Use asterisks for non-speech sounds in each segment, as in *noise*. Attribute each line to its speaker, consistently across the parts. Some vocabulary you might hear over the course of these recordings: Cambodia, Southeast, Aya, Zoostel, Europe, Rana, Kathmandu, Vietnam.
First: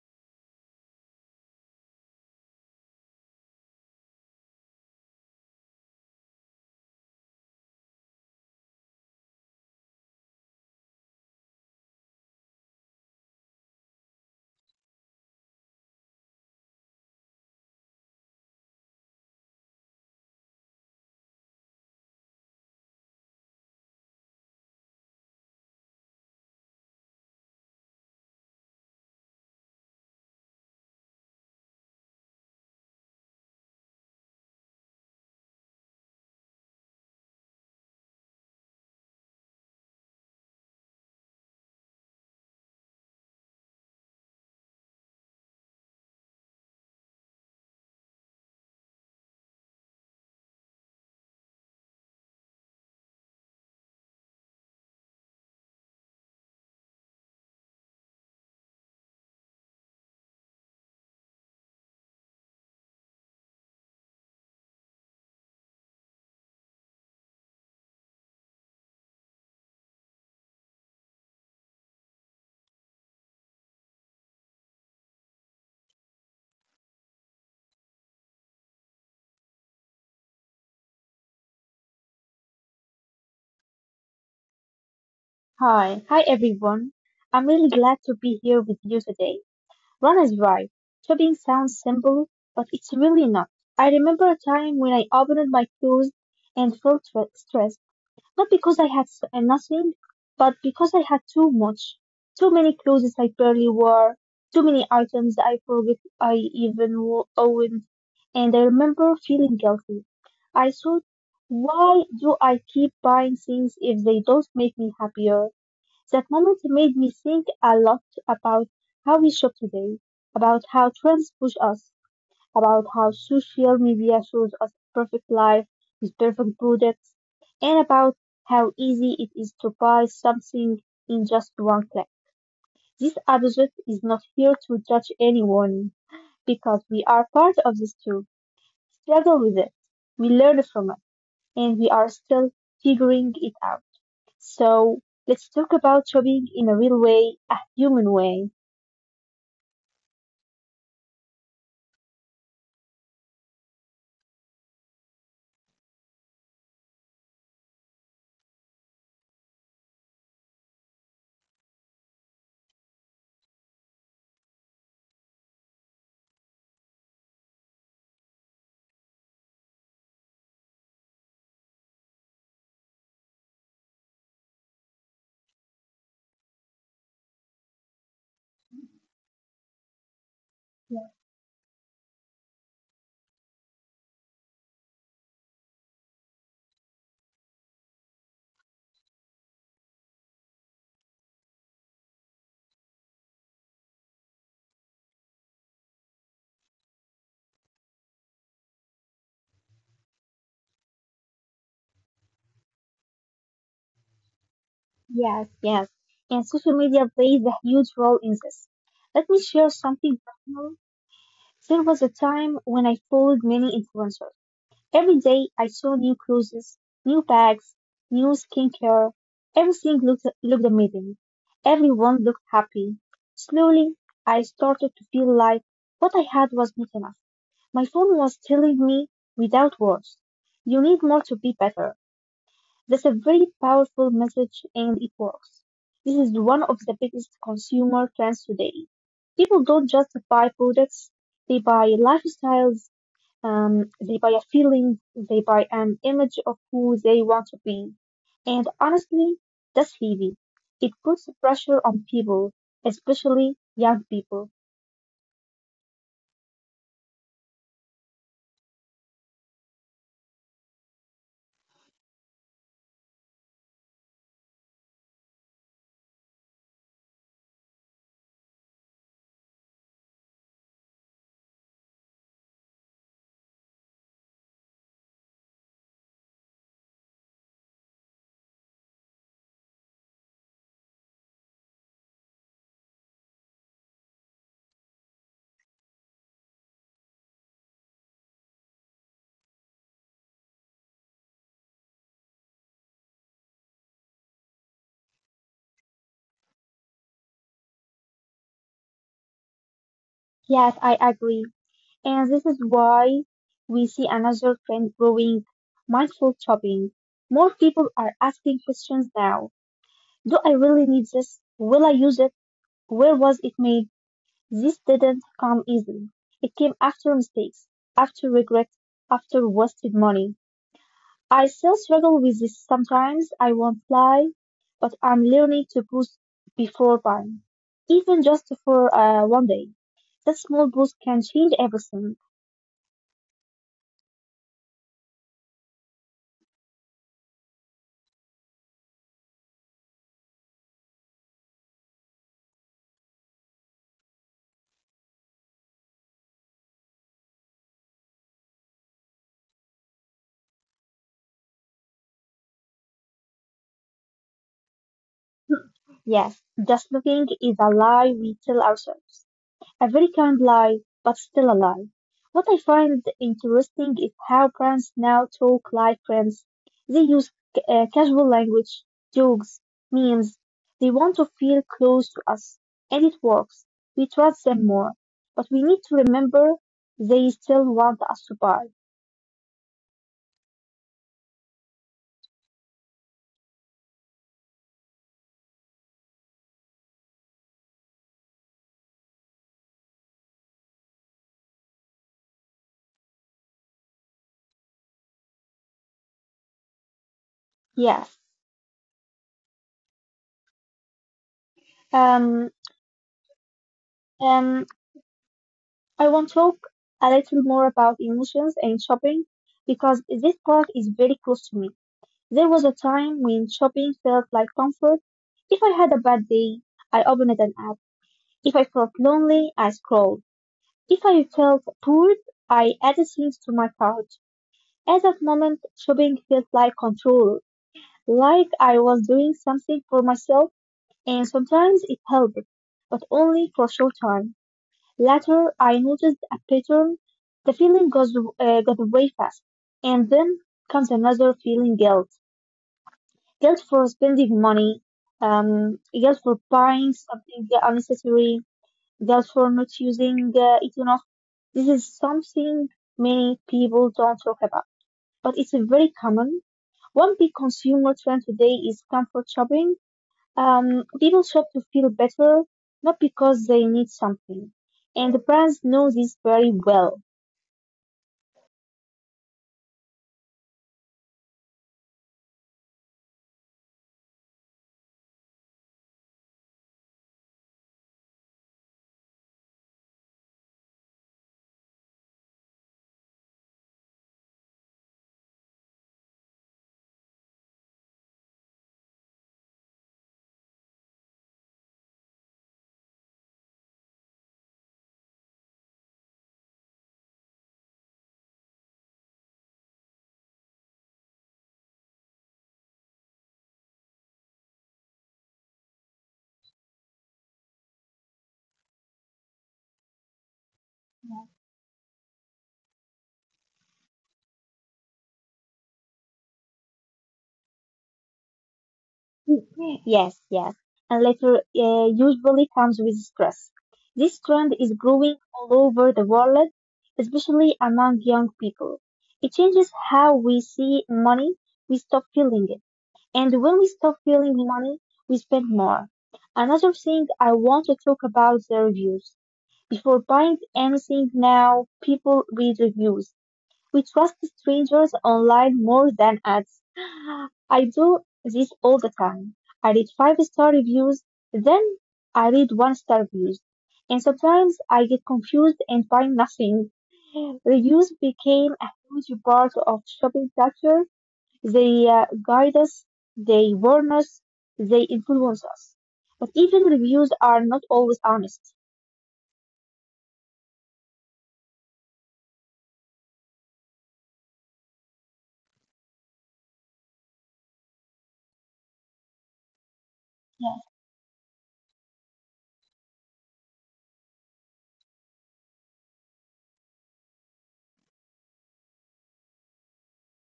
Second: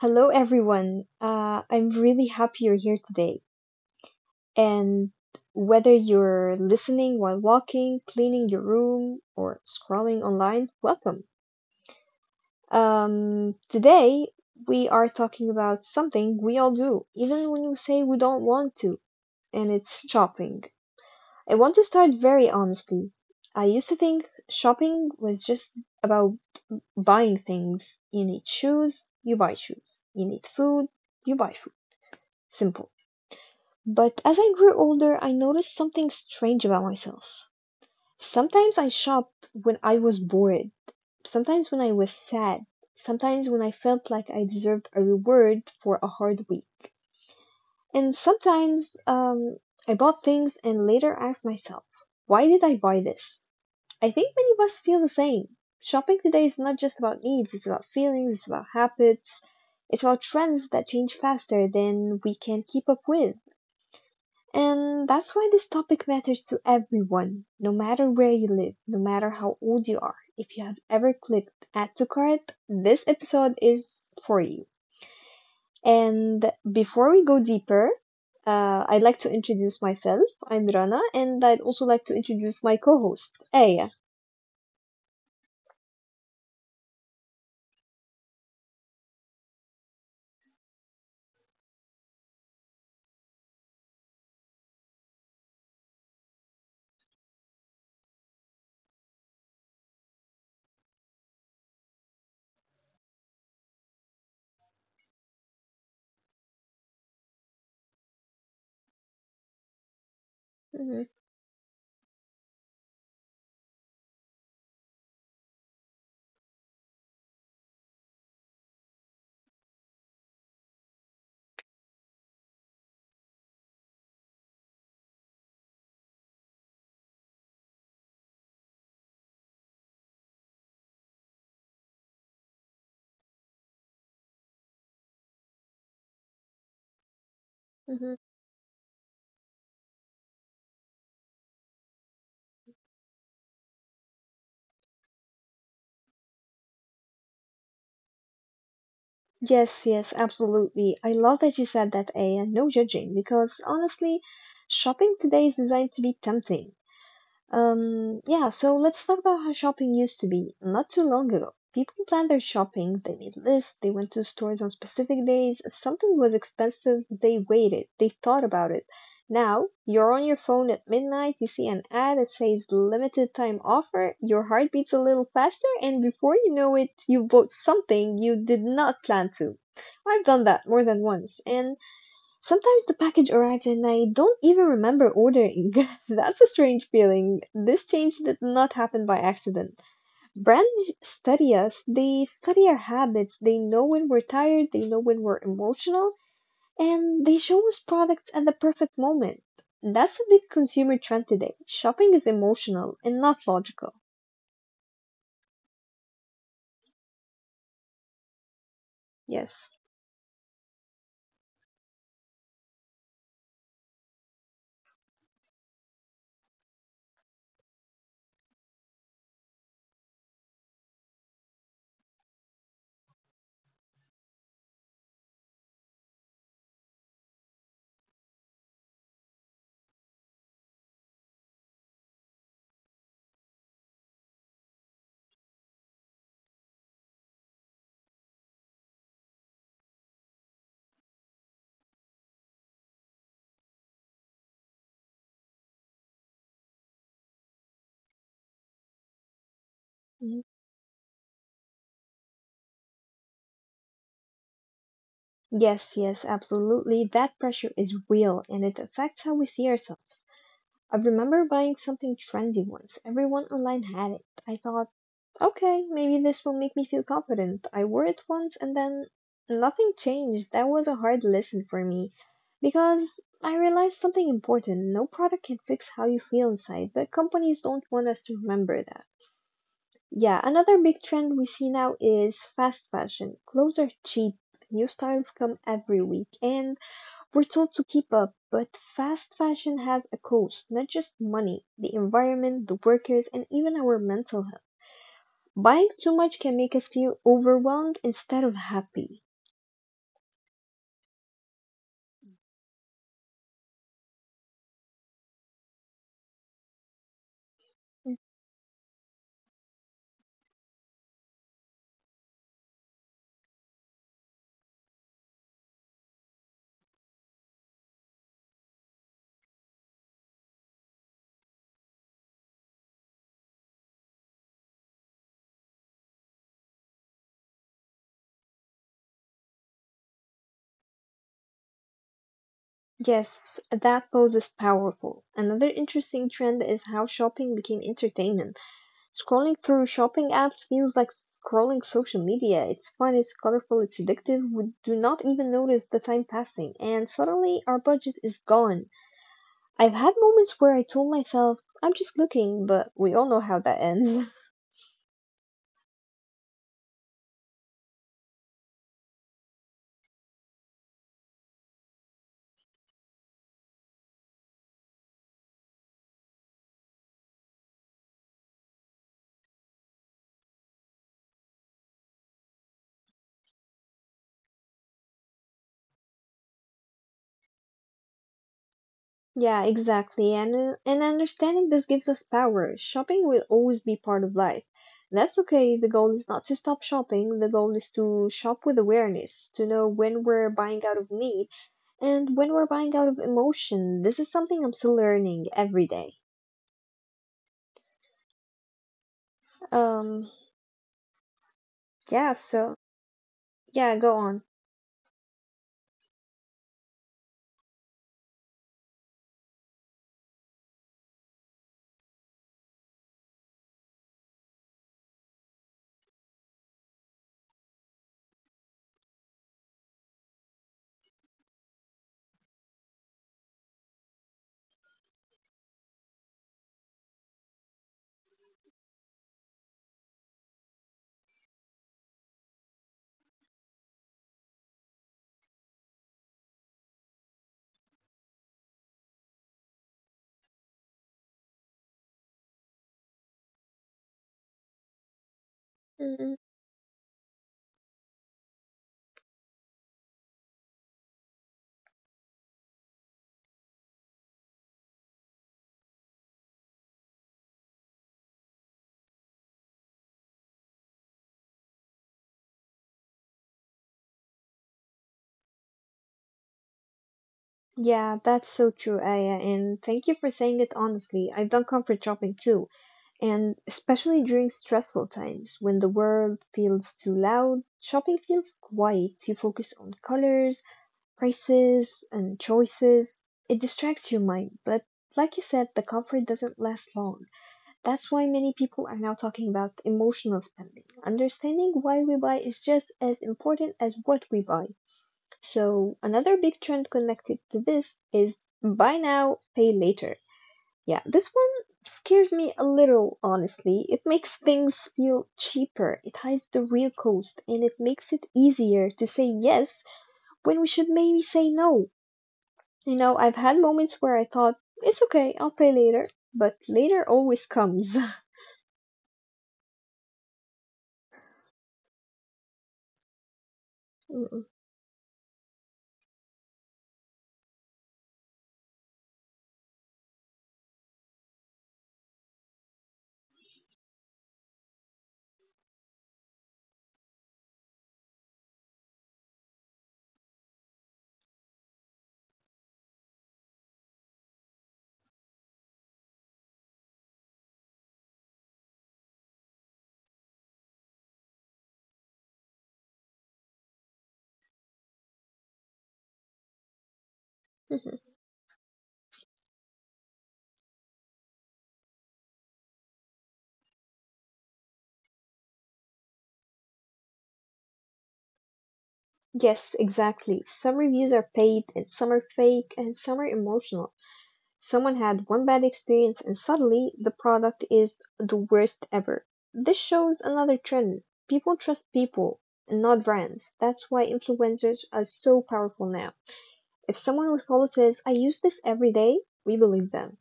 Speaker 1: Hello, everyone. I'm really happy you're here today. And whether you're listening while walking, cleaning your room, or scrolling online, welcome. Today, we are talking about something we all do, even when you say we don't want to, and it's shopping. I want to start very honestly. I used to think shopping was just about buying things. You need shoes, you buy shoes. You need food, you buy food. Simple. But as I grew older, I noticed something strange about myself. Sometimes I shopped when I was bored, sometimes when I was sad, sometimes when I felt like I deserved a reward for a hard week. And sometimes I bought things and later asked myself, why did I buy this? I think many of us feel the same. Shopping today is not just about needs, it's about feelings, it's about habits, it's about trends that change faster than we can keep up with. And that's why this topic matters to everyone, no matter where you live, no matter how old you are. If you have ever clicked add to cart, this episode is for you. And before we go deeper, I'd like to introduce myself. I'm Rana, and I'd also like to introduce my co host, Aya.
Speaker 2: Hi everyone. I'm really glad to be here with you today. Ron is right. Shopping sounds simple, but it's really not. I remember a time when I opened my clothes and felt stressed, not because I had nothing, but because I had too much. Too many clothes I barely wore, too many items I forgot I even owned, and I remember feeling guilty. I
Speaker 1: Hmm.
Speaker 2: thought, why do I keep buying things if they don't make me happier? That moment made me think a lot about how we shop today, about how trends push us, about how social media shows us perfect life with perfect products, and about how easy it is to buy something in just one click. This episode is not here to judge anyone because we are part of this
Speaker 1: Hmm.
Speaker 2: too, struggle with it, we learn from it, and we are still figuring it out. So let's talk about shopping in a real way, a human way.
Speaker 1: Yes, yes, absolutely. I love that you said that, Aya. No judging, because honestly, shopping today is designed to be tempting. Yeah, so let's talk about how shopping used to be not too long ago. People planned their shopping, they made lists, they went to stores on specific days. If something was expensive, they waited, they thought about it. Now, you're on your phone at midnight, you see an ad that says limited time offer, your heart beats a little faster, and before you know it, you bought something you did not plan to. I've done that more than once, and sometimes the package arrives and I don't even remember ordering. *laughs* That's a strange feeling. This change did not happen by accident. Brands study us, they study our habits, they know when we're tired, they know when we're emotional, and they show us products at the perfect moment. That's a big consumer trend today. Shopping is emotional and not logical.
Speaker 2: Yes. Yes, and social media plays a huge role in this. Let me share
Speaker 1: Yes.
Speaker 2: something personal. There was a time when I followed many influencers. Every day I saw new cruises, new bags, new skincare. Everything looked amazing. Everyone looked happy. Slowly, I started to feel like what I had was not enough. My phone was telling me without words, you need more to be better. That's a very powerful message and it works. This is one of the biggest consumer trends today. People don't just buy products, they buy lifestyles, they buy a feeling, they buy an image of who they want to be. And honestly, that's heavy.
Speaker 1: Mhm.
Speaker 2: It puts pressure on people, especially young people.
Speaker 1: Yes, yes, absolutely. That pressure is real and it affects how we see ourselves. I remember buying something trendy once. Everyone online had it. I thought, okay, maybe this will make me feel confident. I wore it once and then nothing changed. That was a hard lesson for me because I realized something important. No product can fix how you feel inside, but companies don't want us to remember that. Yeah, another big trend we see now is fast fashion. Clothes are cheap, new styles come every week, and we're told to keep up, but fast fashion has a cost, not just money, the environment, the workers, and even our mental health. Buying too much can make us feel overwhelmed instead of happy.
Speaker 2: Yes, I agree. And this is why we see another trend growing mindful shopping. More people are asking questions now. Do I really need this? Will I use it? Where was it made? This didn't come easily. It came after mistakes, after regret, after wasted money. I still struggle with this sometimes, I won't lie, but I'm learning to boost before buying, even just for one day. That small boost can change everything.
Speaker 1: Yes, that pose is powerful. Another interesting trend is how shopping became entertainment. Scrolling through shopping apps feels like scrolling social media. It's fun, it's colorful, it's addictive. We do not even notice the time passing, and suddenly our budget is gone. I've had moments where I told myself, I'm just looking, but we all know how that ends. *laughs*
Speaker 2: Yes, just looking is a lie we tell ourselves. A very kind lie, but still a lie. What I find interesting is how parents now talk like friends. They use casual language, jokes, memes. They want to feel close to us, and it works. We trust them more. But we need to remember they still want us to buy.
Speaker 1: Yeah, exactly. And understanding this gives us power. Shopping will always be part of life. That's okay. The goal is not to stop shopping. The goal is to shop with awareness, to know when we're buying out of need and when we're buying out of emotion. This is something I'm still learning every day.
Speaker 2: Yes.
Speaker 1: Um, yeah,
Speaker 2: Um,
Speaker 1: so yeah, go on.
Speaker 2: um, I want to talk a little more about emotions and shopping because this part is very close to me. There was a time when shopping felt like comfort. If I had a bad day, I opened an app. If I felt lonely, I scrolled. If I felt bored, I added things to my cart. At that moment, shopping felt like control, like I was doing something for myself, and sometimes it helped, but only for a short time. Later I noticed a pattern. The feeling goes got away fast, and then comes another feeling: guilt, guilt for spending money, guilt for
Speaker 1: Mm.
Speaker 2: buying something unnecessary, guilt for not using it enough. This is something many people don't talk about, but it's very common. One big consumer trend today is comfort shopping. People shop to feel better, not because they need something and the brands know this very well.
Speaker 1: Yeah, that's so true, Aya, and thank you for saying it honestly. I've done comfort shopping too, and especially during stressful times when the world feels too loud, shopping feels quiet. You focus on colors, prices, and choices. It distracts your mind, but like you said, the comfort doesn't last long. That's why many people are now talking about emotional spending. Understanding why we buy is just as important as what we buy. So another big trend connected to this is buy now, pay later. Yeah, this one scares me a little, honestly. It makes things feel cheaper, it hides the real cost, and it makes it easier to say yes when we should maybe say no. You know, I've had moments where I thought, it's okay, I'll pay later, but later always comes. *laughs*
Speaker 2: Mm-hmm. Yes, yes. And later usually comes with stress. This
Speaker 1: Mm.
Speaker 2: trend is growing all over the world, especially among young people. It changes how we see money, we stop feeling it. And when we stop feeling money, we spend more. Another thing I want to talk about the reviews. Before buying anything now, people read reviews. We trust strangers online more than ads. I do this all the time. I read five-star reviews, then I read one star reviews. And sometimes I get confused and find nothing. Reviews
Speaker 1: Mhm.
Speaker 2: became a huge part of shopping culture. They guide us, they warn us, they influence us. But even reviews are not always honest.
Speaker 1: Yes, exactly. Some reviews are paid and some are fake and some are emotional. Someone had one bad experience and suddenly the product is the worst ever. This shows another
Speaker 2: Yeah.
Speaker 1: trend. People trust people not brands. That's why influencers are so powerful now. If someone we follow says, I use this every day, we believe them.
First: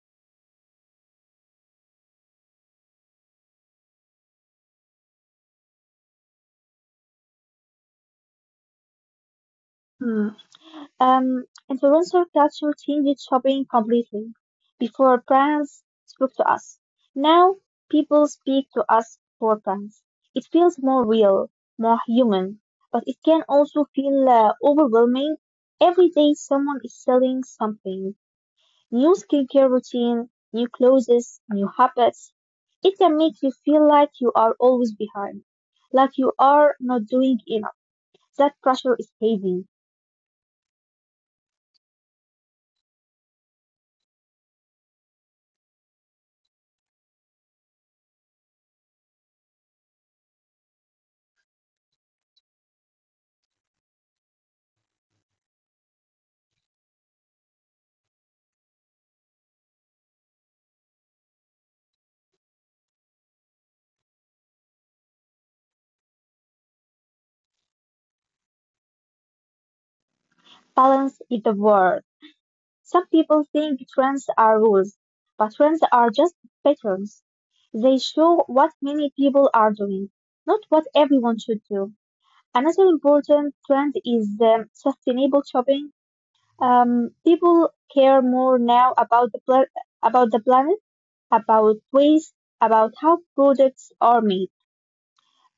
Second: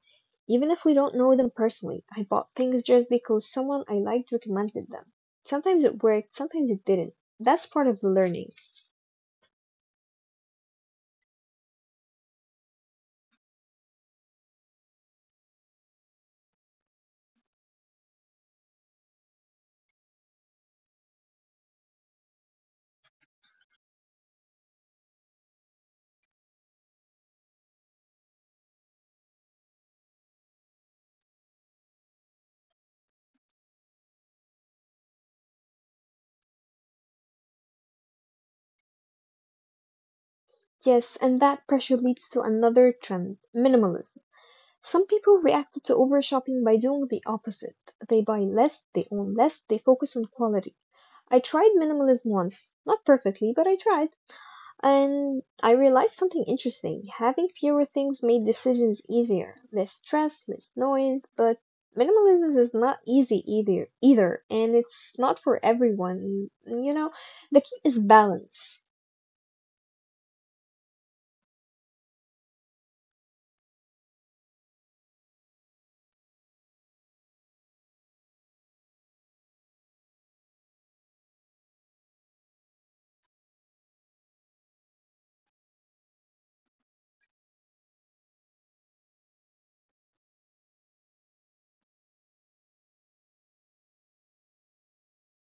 Speaker 1: Even if we don't know them personally, I bought things just because someone I liked recommended them. Sometimes it worked, sometimes it didn't. That's part of the learning.
Speaker 2: Hmm. Um, Influencer culture changed shopping completely. Before brands spoke to us. Now people speak to us for brands. It feels more real, more human, but it can also feel overwhelming. Every day someone is selling something. New skincare routine, new clothes, new habits. It can make you feel like you are always behind, like you are not doing enough. That pressure is heavy.
Speaker 1: Yes, and that pressure leads to another trend, minimalism. Some people reacted to over shopping by doing the opposite. They buy less, they own less, they focus on quality. I tried minimalism once, not perfectly, but I tried, and I realized something interesting. Having fewer things made decisions easier, less stress, less noise, but minimalism is not easy either, and it's not for everyone. You know, the key is balance.
Speaker 2: Balance is the word. Some people think trends are rules, but trends are just patterns. They show what many people are doing, not what everyone should do. Another important trend is sustainable shopping. People care more now about the about the planet, about waste, about how products are made.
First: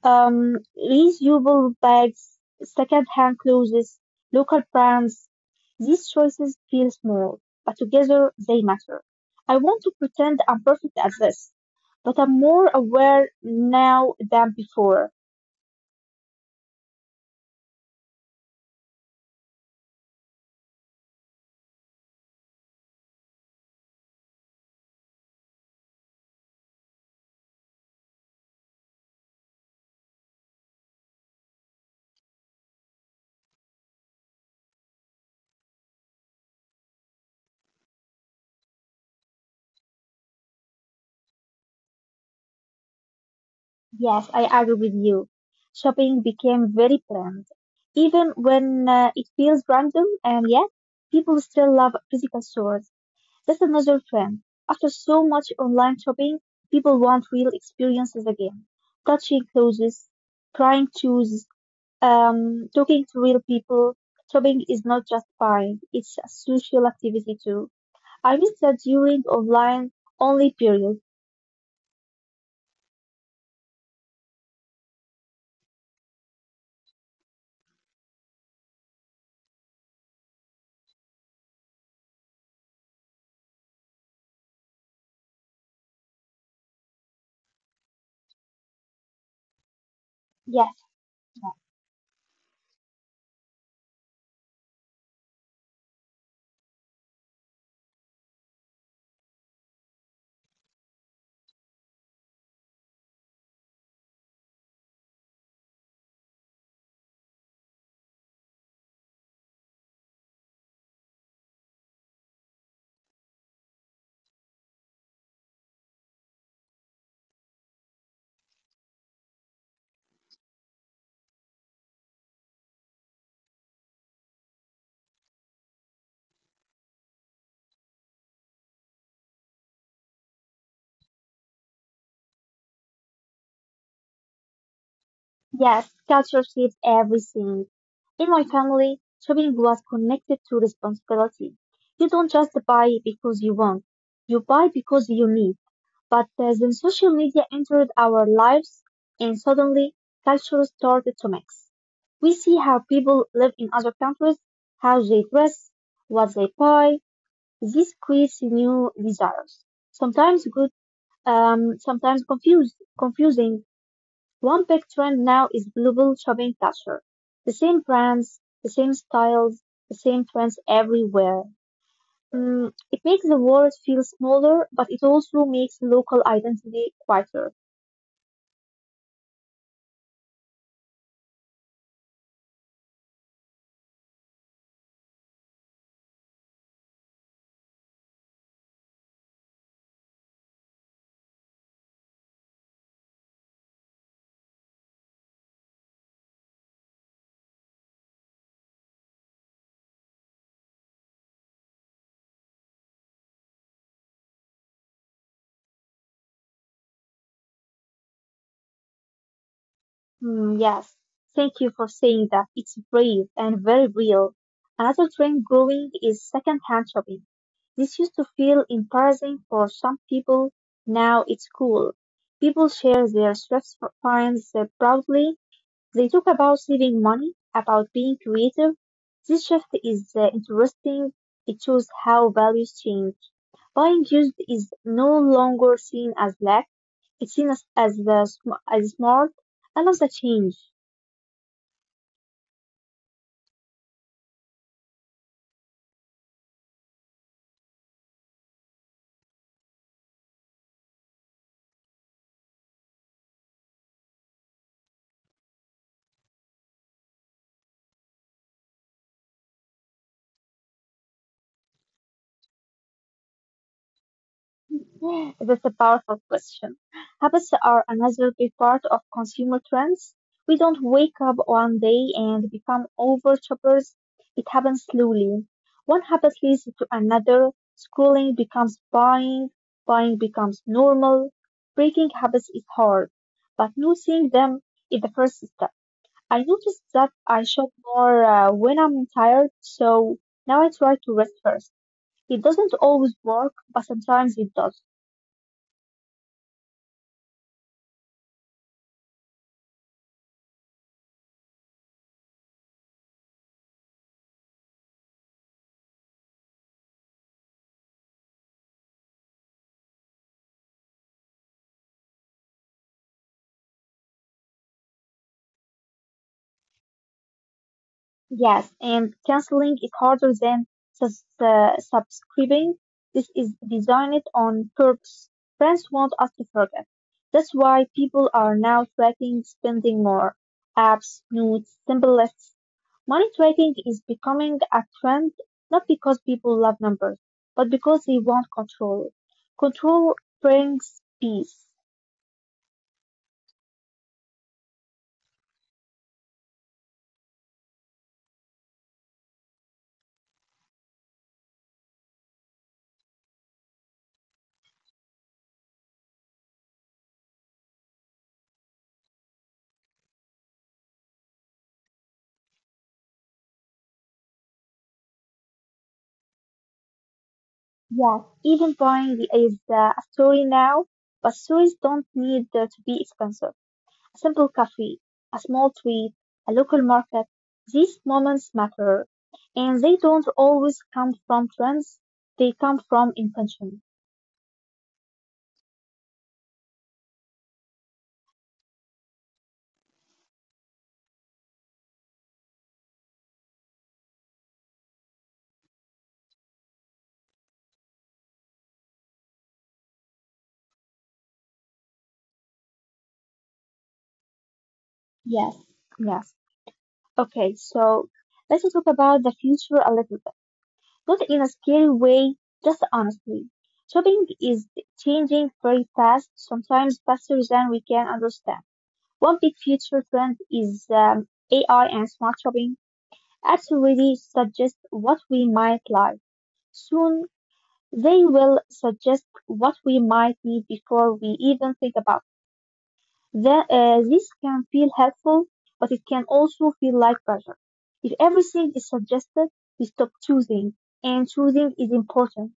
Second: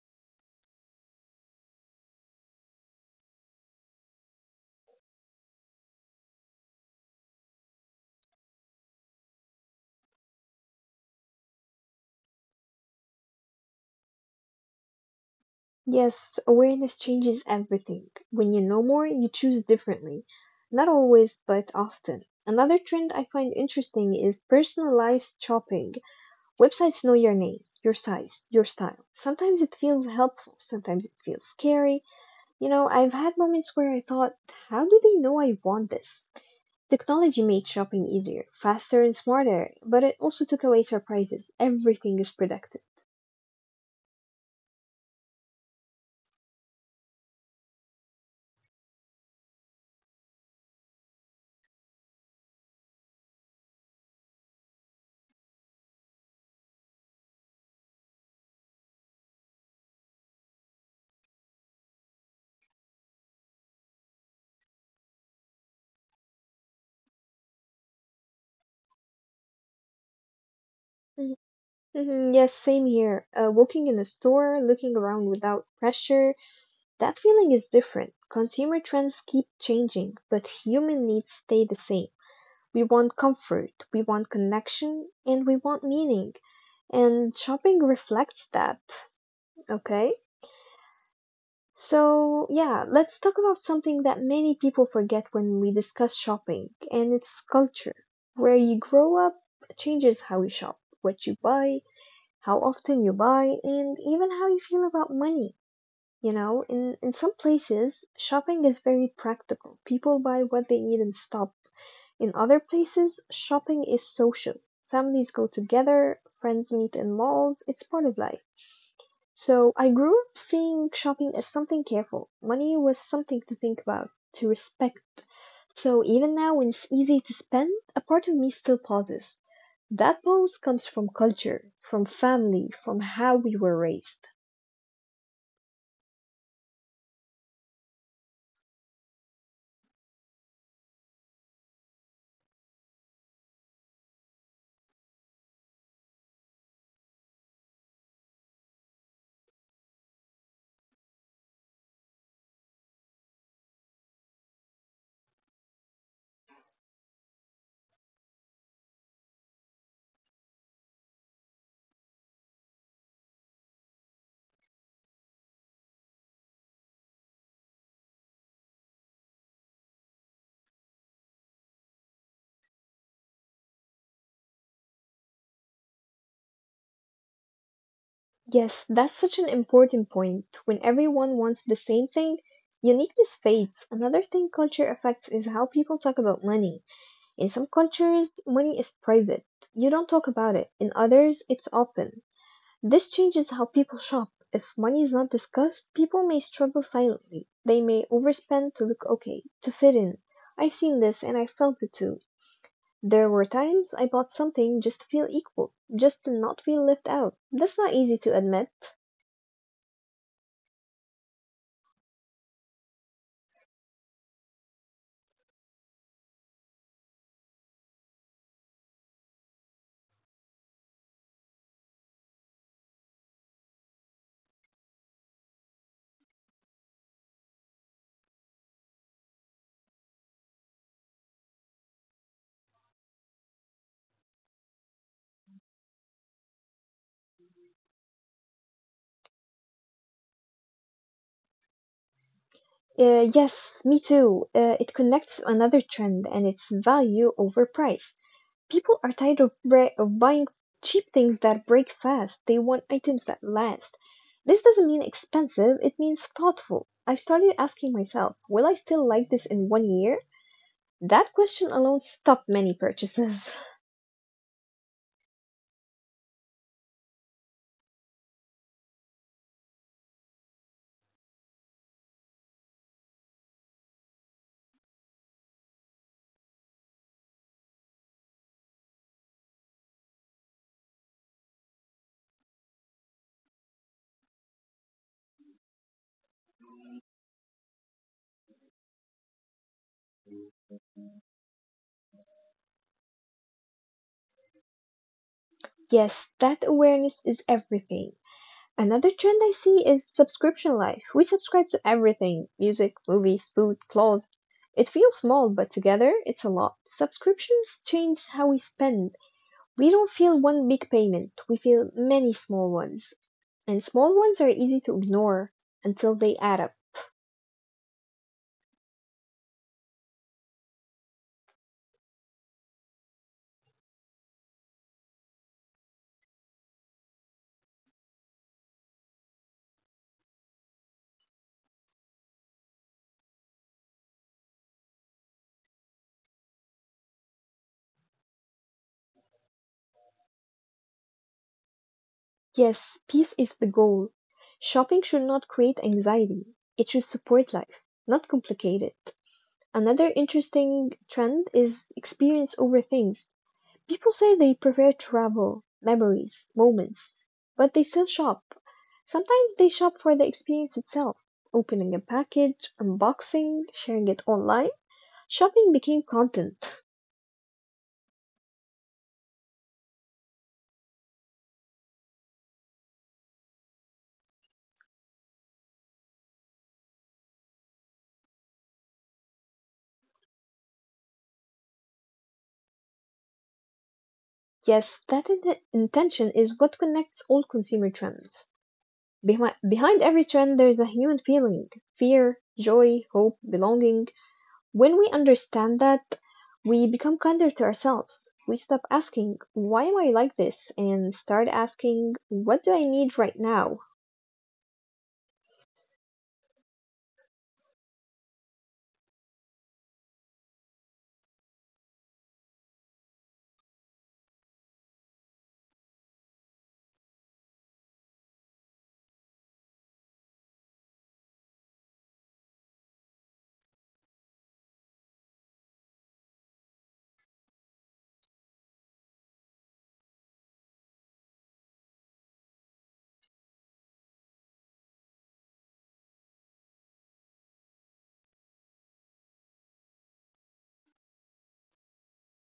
Speaker 2: Reusable bags, second-hand clothes, local brands. These choices feel small, but together they matter. I want to pretend I'm perfect at this, but I'm more aware now than before.
Speaker 1: Yes, awareness changes everything. When you know more, you choose differently. Not always, but often. Another trend I find interesting is personalized shopping. Websites know your name, your size, your style. Sometimes it feels helpful, sometimes it feels scary. You know, I've had moments where I thought, how do they know I want this? Technology made shopping easier, faster, and smarter, but it also took away surprises. Everything is predictive.
Speaker 2: Yes, I agree with you. Shopping became very planned, even when it feels random, and yet people still love physical stores. That's another trend. After so much online shopping, people want real experiences again. Touching clothes, trying shoes, talking to real people. Shopping is not just buying, it's a social activity too. I miss that during online only period.
Speaker 1: Mhm. Yes, same here. Walking in a store, looking around without pressure, that feeling is different. Consumer trends keep changing, but human needs stay the same. We want comfort, we want connection, and we want meaning. And shopping reflects that, okay?
Speaker 2: Yes,
Speaker 1: So, yeah, let's talk about something that many people forget when we discuss shopping, and it's culture. Where you grow up changes how you shop, what you buy, how often you buy, and even how you feel about money. You know, in some places, shopping is very practical. People buy what they need and stop. In other places, shopping is social. Families go together, friends meet in malls, it's part of life. So I grew up seeing shopping as something careful. Money was something to think about, to respect. So even now, when it's easy to spend, a part of me still pauses. That pose comes from culture, from family, from how we were raised.
Speaker 2: yes, culture shapes everything. In my family, shopping was connected to responsibility. You don't just buy because you want, you buy because you need. But then social media entered our lives, and suddenly cultures started to mix. We see how people live in other countries, how they dress, what they buy. This creates new desires, sometimes good, sometimes confusing. One big trend now is global shopping culture. The same brands, the same styles, the same trends everywhere. It makes the world feel smaller, but it also makes local identity quieter.
Speaker 1: Yes, that's such an important point. When everyone wants the same thing, uniqueness fades. Another thing culture affects is how people talk about money. In some cultures, money is private. You don't talk about it. In others, it's open. This changes how people shop. If money is not discussed, people may struggle silently. They may overspend to look okay, to fit in. I've seen this and I felt it too. There were times I bought something just to feel equal, just to not feel left out. That's not easy to admit.
Speaker 2: Mm, yes, thank you for saying that. It's brave and very real. Another trend growing is second-hand shopping. This used to feel embarrassing for some people. Now it's cool. People share their thrift finds proudly. They talk about saving money, about being creative. This shift is interesting. It shows how values change. Buying used is no longer seen as lack. It's seen as smart. I love the change.
Speaker 1: Yes, me too. It connects to another trend, and it's value over price. People are tired of buying cheap things that break fast. They want items that last. This doesn't mean expensive, it means thoughtful. I've started asking myself, will I still like this in one year? That question alone stopped many purchases. *laughs*
Speaker 2: *laughs* That's a powerful question. Habits are another big part of consumer trends. We don't wake up one day and become over shoppers. It happens slowly. One habit leads to another. Scrolling becomes buying. Buying becomes normal. Breaking habits is hard, but noticing them is the first step. I noticed that I shop more when I'm tired, so now I try to rest first. It doesn't always work, but sometimes it does.
Speaker 1: Yes, that awareness is everything. Another trend I see is subscription life. We subscribe to everything music, movies, food, clothes. It feels small, but together it's a lot. Subscriptions change how we spend. We don't feel one big payment, we feel many small ones. And small ones are easy to ignore until they add up.
Speaker 2: Yes, and canceling is harder than subscribing. This is designed on purpose. Friends want us to forget. That's why people are now tracking spending more. Apps, notes, simple lists. Money tracking is becoming a trend not because people love numbers, but because they want control. Control brings peace.
Speaker 1: Yes, peace is the goal. Shopping should not create anxiety, it should support life, not complicate it. Another interesting trend is experience over things. People say they prefer travel, memories, moments, but they still shop. Sometimes they shop for the experience itself, opening a package, unboxing, sharing it online. Shopping became content.
Speaker 2: Yes, even buying is a story now, but stories don't need to be expensive. A simple cafe, a small tweet, a local market. These moments matter, and they don't always come from trends, they come from intention.
Speaker 1: Yes, that intention is what connects all consumer trends. Behind every trend, there is a human feeling fear, joy, hope, belonging. When we understand that, we become kinder to ourselves. We stop asking, why am I like this? And start asking, what do I need right now?
Speaker 2: Yes, yes. Okay, so let's talk about the future a little bit. Not in a scary way, just honestly. Shopping is changing very fast, sometimes faster than we can understand. One big future trend is AI and smart shopping apps already suggest what we might like. Soon, they will suggest what we might need before we even think about it. This can feel helpful, but it can also feel like pressure. If everything is suggested, we stop choosing, and choosing is important.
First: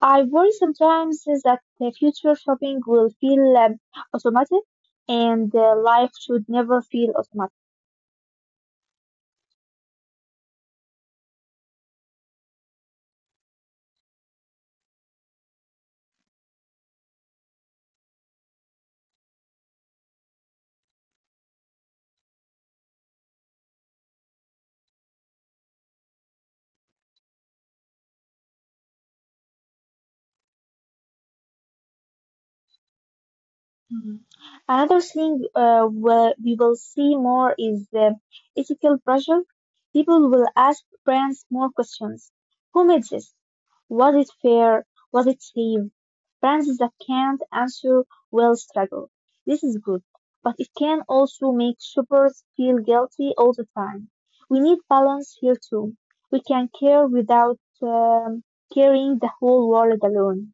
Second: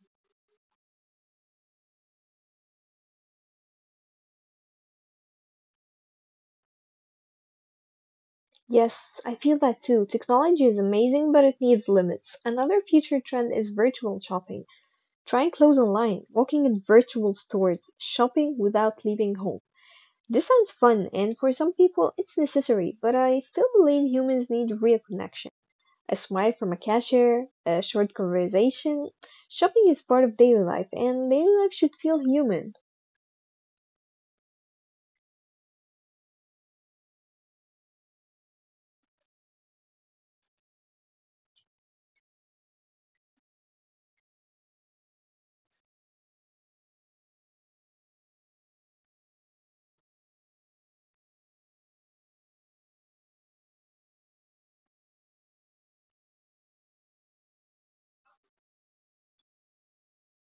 Speaker 2: I worry sometimes is that the future shopping will feel automatic, and life should never feel automatic.
Speaker 1: Yes, I feel that too. Technology is amazing, but it needs limits. Another future trend is virtual shopping. Trying clothes online, walking in virtual stores, shopping without leaving home. This sounds fun, and for some people it's necessary, but I still believe humans need real connection. A smile from a cashier, a short conversation. Shopping is part of daily life, and daily life should feel human.
Speaker 2: Mhm. Another thing will we will see more is the ethical pressure. People will ask parents more questions. Who made this? Was it fair? Was it safe? Parents that can't answer will struggle. This is good, but it can also make shoppers feel guilty all the time. We need balance here too. We can care without carrying the whole world alone.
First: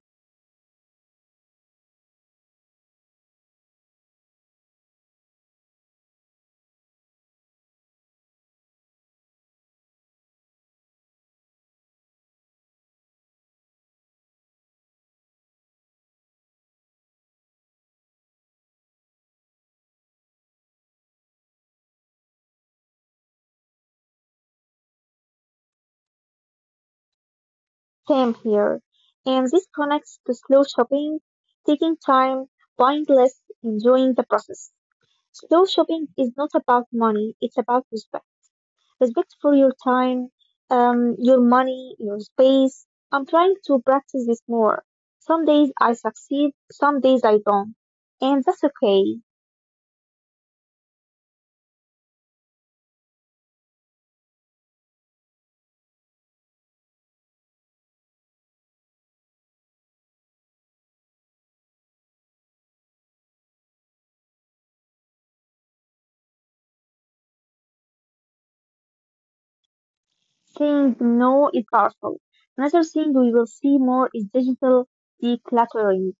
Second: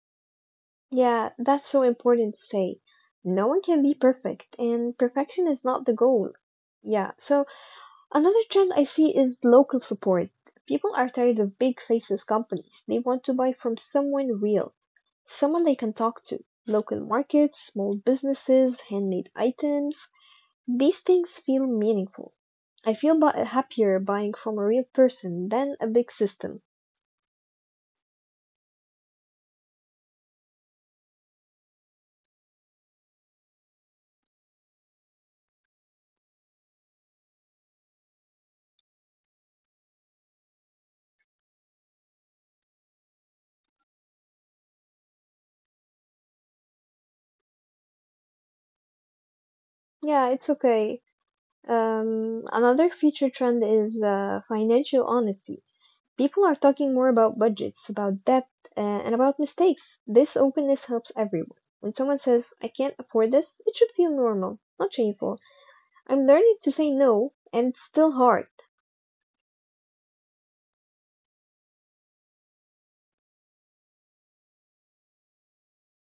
Speaker 1: Yeah, that's so important to say. No one can be perfect, and perfection is not the goal. Yeah, so another trend I see is local support. People are tired of big faces companies. They want to buy from someone real, someone they can talk to. Local markets, small businesses, handmade items. These things feel meaningful. I feel happier buying from a real person than a big system.
Speaker 2: Same here. And this connects to slow shopping, taking time, buying less, enjoying the process. Slow shopping is not about money, it's about respect. Respect for your time, your money, your space. I'm trying to practice this more. Some days I succeed, some days I don't. And that's okay.
Speaker 1: Yeah, it's okay. Another future trend is financial honesty. People are talking more about budgets, about debt, and about mistakes. This openness helps everyone. When someone says, I can't afford this, it should feel normal, not shameful. I'm learning to say no, and it's still hard.
Speaker 2: Saying no is powerful. Another thing we will see more is digital decluttering.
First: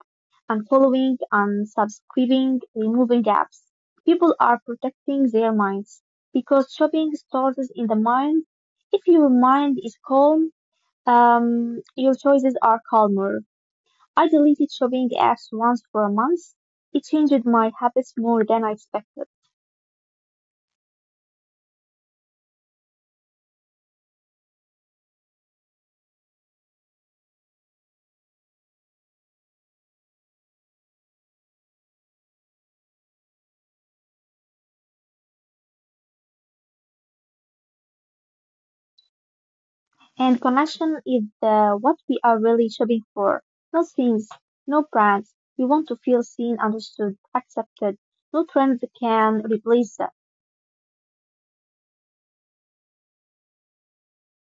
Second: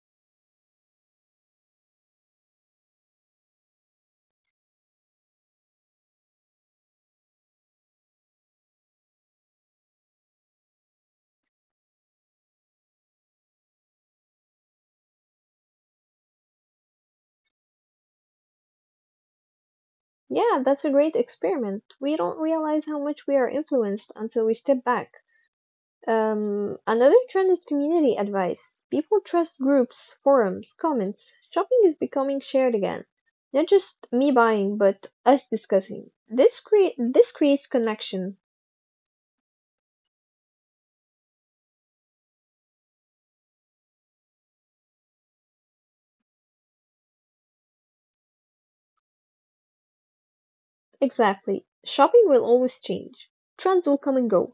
Speaker 2: Unfollowing following and subscribing, removing apps. People are protecting their minds because shopping starts in the mind. If your mind is calm, your choices are calmer. I deleted shopping apps once for a month. It changed my habits more than I expected.
Speaker 1: Yeah, that's a great experiment. We don't realize how much we are influenced until we step back. Another trend is community advice. People trust groups, forums, comments. Shopping is becoming shared again. Not just me buying, but us discussing. This creates connection.
Speaker 2: And connection is what we are really shopping for. No things, no brands. We want to feel seen, understood, accepted. No trends can replace that.
Speaker 1: Exactly. Shopping will always change. Trends will come and go.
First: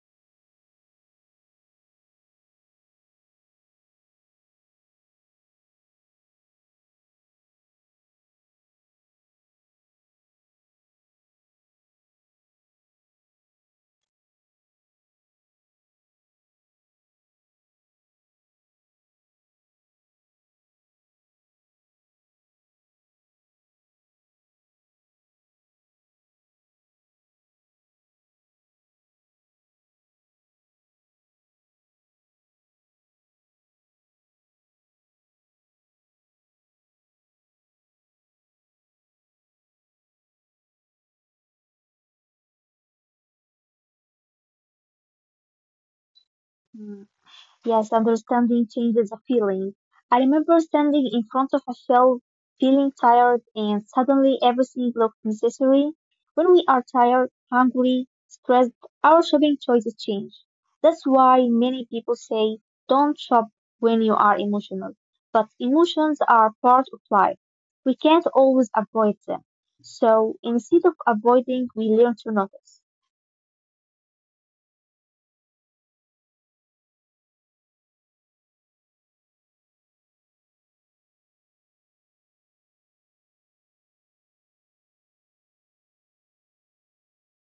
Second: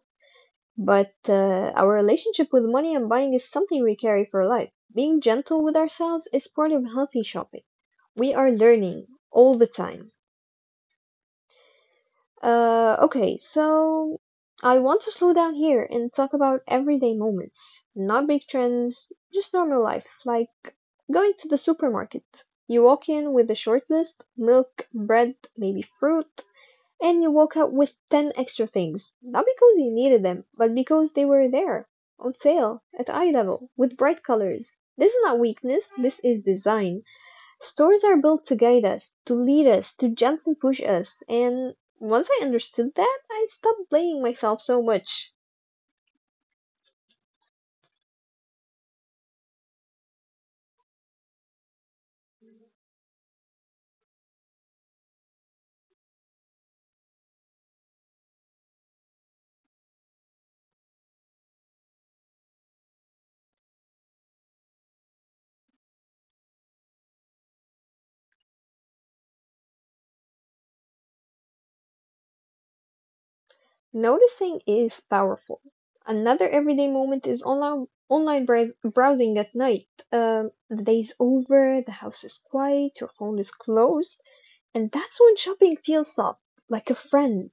Speaker 1: But our relationship with money and buying is something we carry for life. Being gentle with ourselves is part of healthy shopping. We are learning all the time. Okay, so I want to slow down here and talk about everyday moments, not big trends, just normal life, like going to the supermarket. You walk in with a short list, milk, bread, maybe fruit, and you walk out with 10 extra things, not because you needed them, but because they were there, on sale, at eye level, with bright colors. This is not weakness, this is design. Stories are built to guide us, to lead us, to gently push us, and once I understood that, I stopped blaming myself so much.
Speaker 2: Hmm. Yes, understanding changes a feeling. I remember standing in front of a shelf, feeling tired, and suddenly everything looked necessary. When we are tired, hungry, stressed, our shopping choices change. That's why many people say don't shop when you are emotional. But emotions are part of life. We can't always avoid them. So instead of avoiding, we learn to notice.
Speaker 1: Noticing is powerful. Another everyday moment is browsing at night. The day's over, the house is quiet, your phone is closed, and that's when shopping feels soft, like a friend.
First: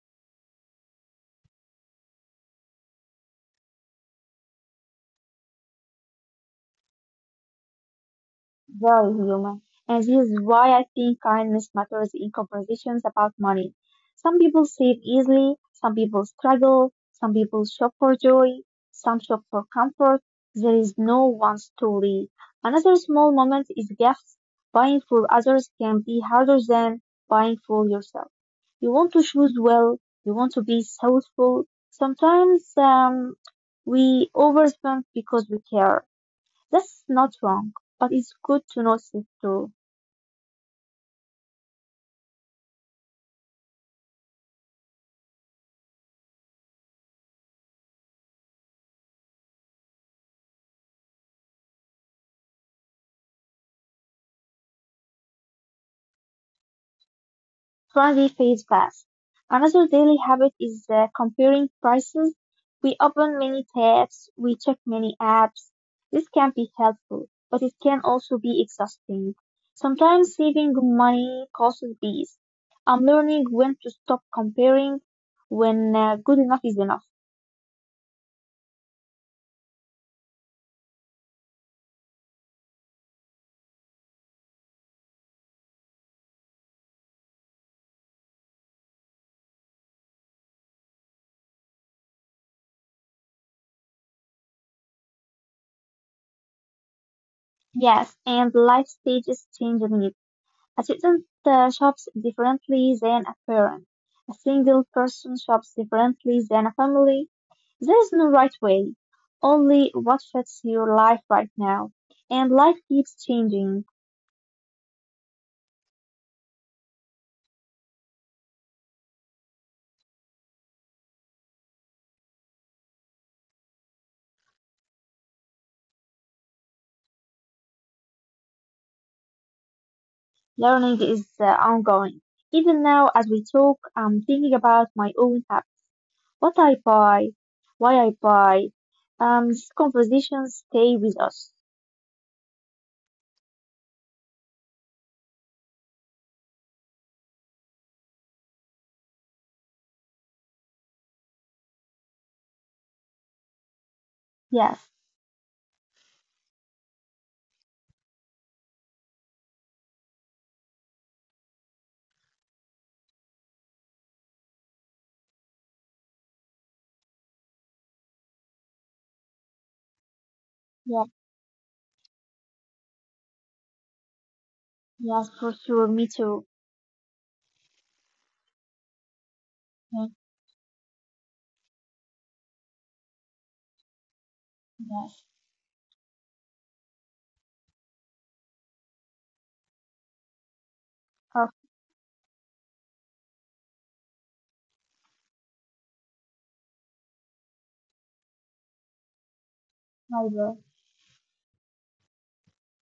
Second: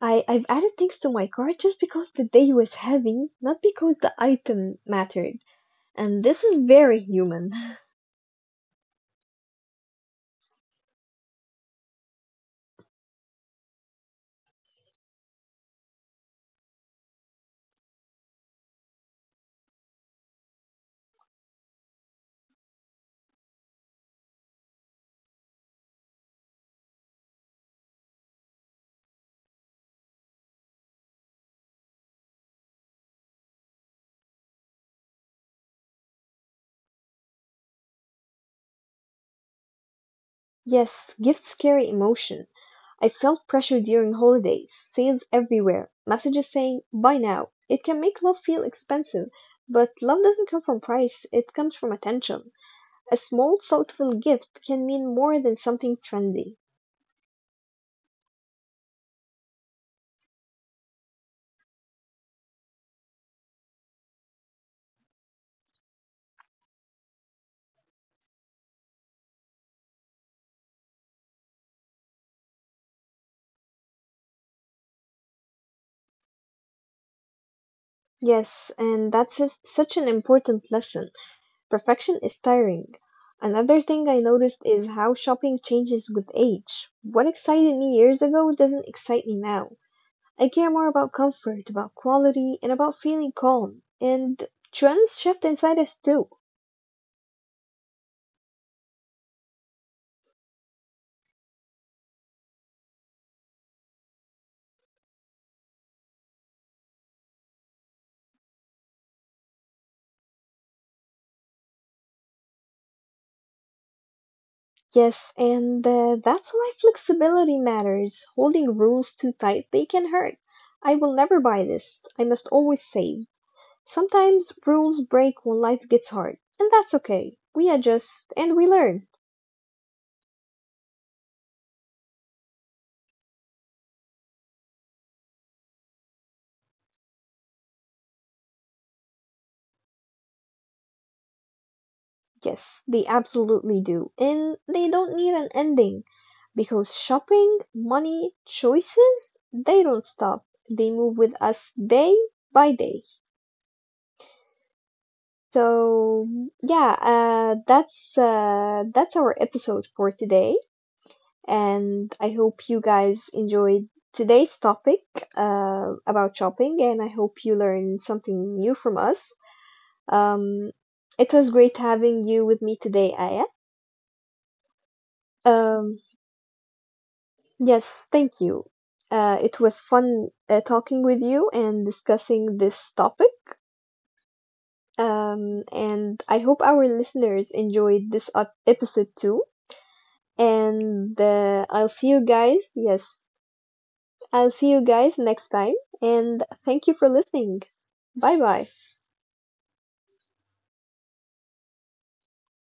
Speaker 1: I've added things to my cart just because the day was heavy, not because the item mattered. And this is very human.
Speaker 2: Very human. And this is why I think kindness matters in conversations about money. Some people save easily, some people struggle, some people shop for joy, some shop for comfort. There is no one story. Another small moment is gifts. Buying for others can be harder than buying for yourself. You want to choose well, you want to be thoughtful. Sometimes we overspend because we care. That's not wrong, but it's good to notice it too.
Speaker 1: Yes, gifts carry emotion. I felt pressure during holidays, sales everywhere, messages saying buy now. It can make love feel expensive, but love doesn't come from price, it comes from attention. A small, thoughtful gift can mean more than something trendy.
Speaker 2: Friendly phase pass. Another daily habit is comparing prices. We open many tabs, we check many apps. This can be helpful, but it can also be exhausting. Sometimes saving money costs peace. I'm learning when to stop comparing, when good enough is enough.
Speaker 1: Yes, and that's just such an important lesson. Perfection is tiring. Another thing I noticed is how shopping changes with age. What excited me years ago doesn't excite me now. I care more about comfort, about quality, and about feeling calm. And trends shift inside us too.
Speaker 2: Yes, and life stages change needs. A Assistants shops differently than a parent. A single person shops differently than a family. There is no right way, only what fits your life right now. And life keeps changing.
Speaker 1: Yes, and that's why flexibility matters. Holding rules too tightly can hurt. I will never buy this. I must always save. Sometimes rules break when life gets hard, and that's okay. We adjust and we learn.
Speaker 2: Learning is ongoing. Even now, as we talk, I'm thinking about my own habits. What I buy, why I buy. These conversations stay with us.
Speaker 1: Yes, they absolutely do. And they don't need an ending because shopping, money, choices, they don't stop. They move with us day by day.
Speaker 2: Yes,
Speaker 1: So, yeah, that's our episode for today, and I hope you guys enjoyed today's topic about shopping, and I hope you learned something new from us. Um,
Speaker 2: yes,
Speaker 1: it was great having you with me today, Aya.
Speaker 2: yes, for sure.
Speaker 1: Um,
Speaker 2: Me too.
Speaker 1: Yes, thank you. It was
Speaker 2: Yes,
Speaker 1: fun talking with you and discussing this topic.
Speaker 2: yes.
Speaker 1: And I hope our listeners enjoyed this episode too. And
Speaker 2: Oh,
Speaker 1: I'll see you guys. Yes, I'll see you guys next time. And thank you for listening. Bye bye.
Speaker 2: my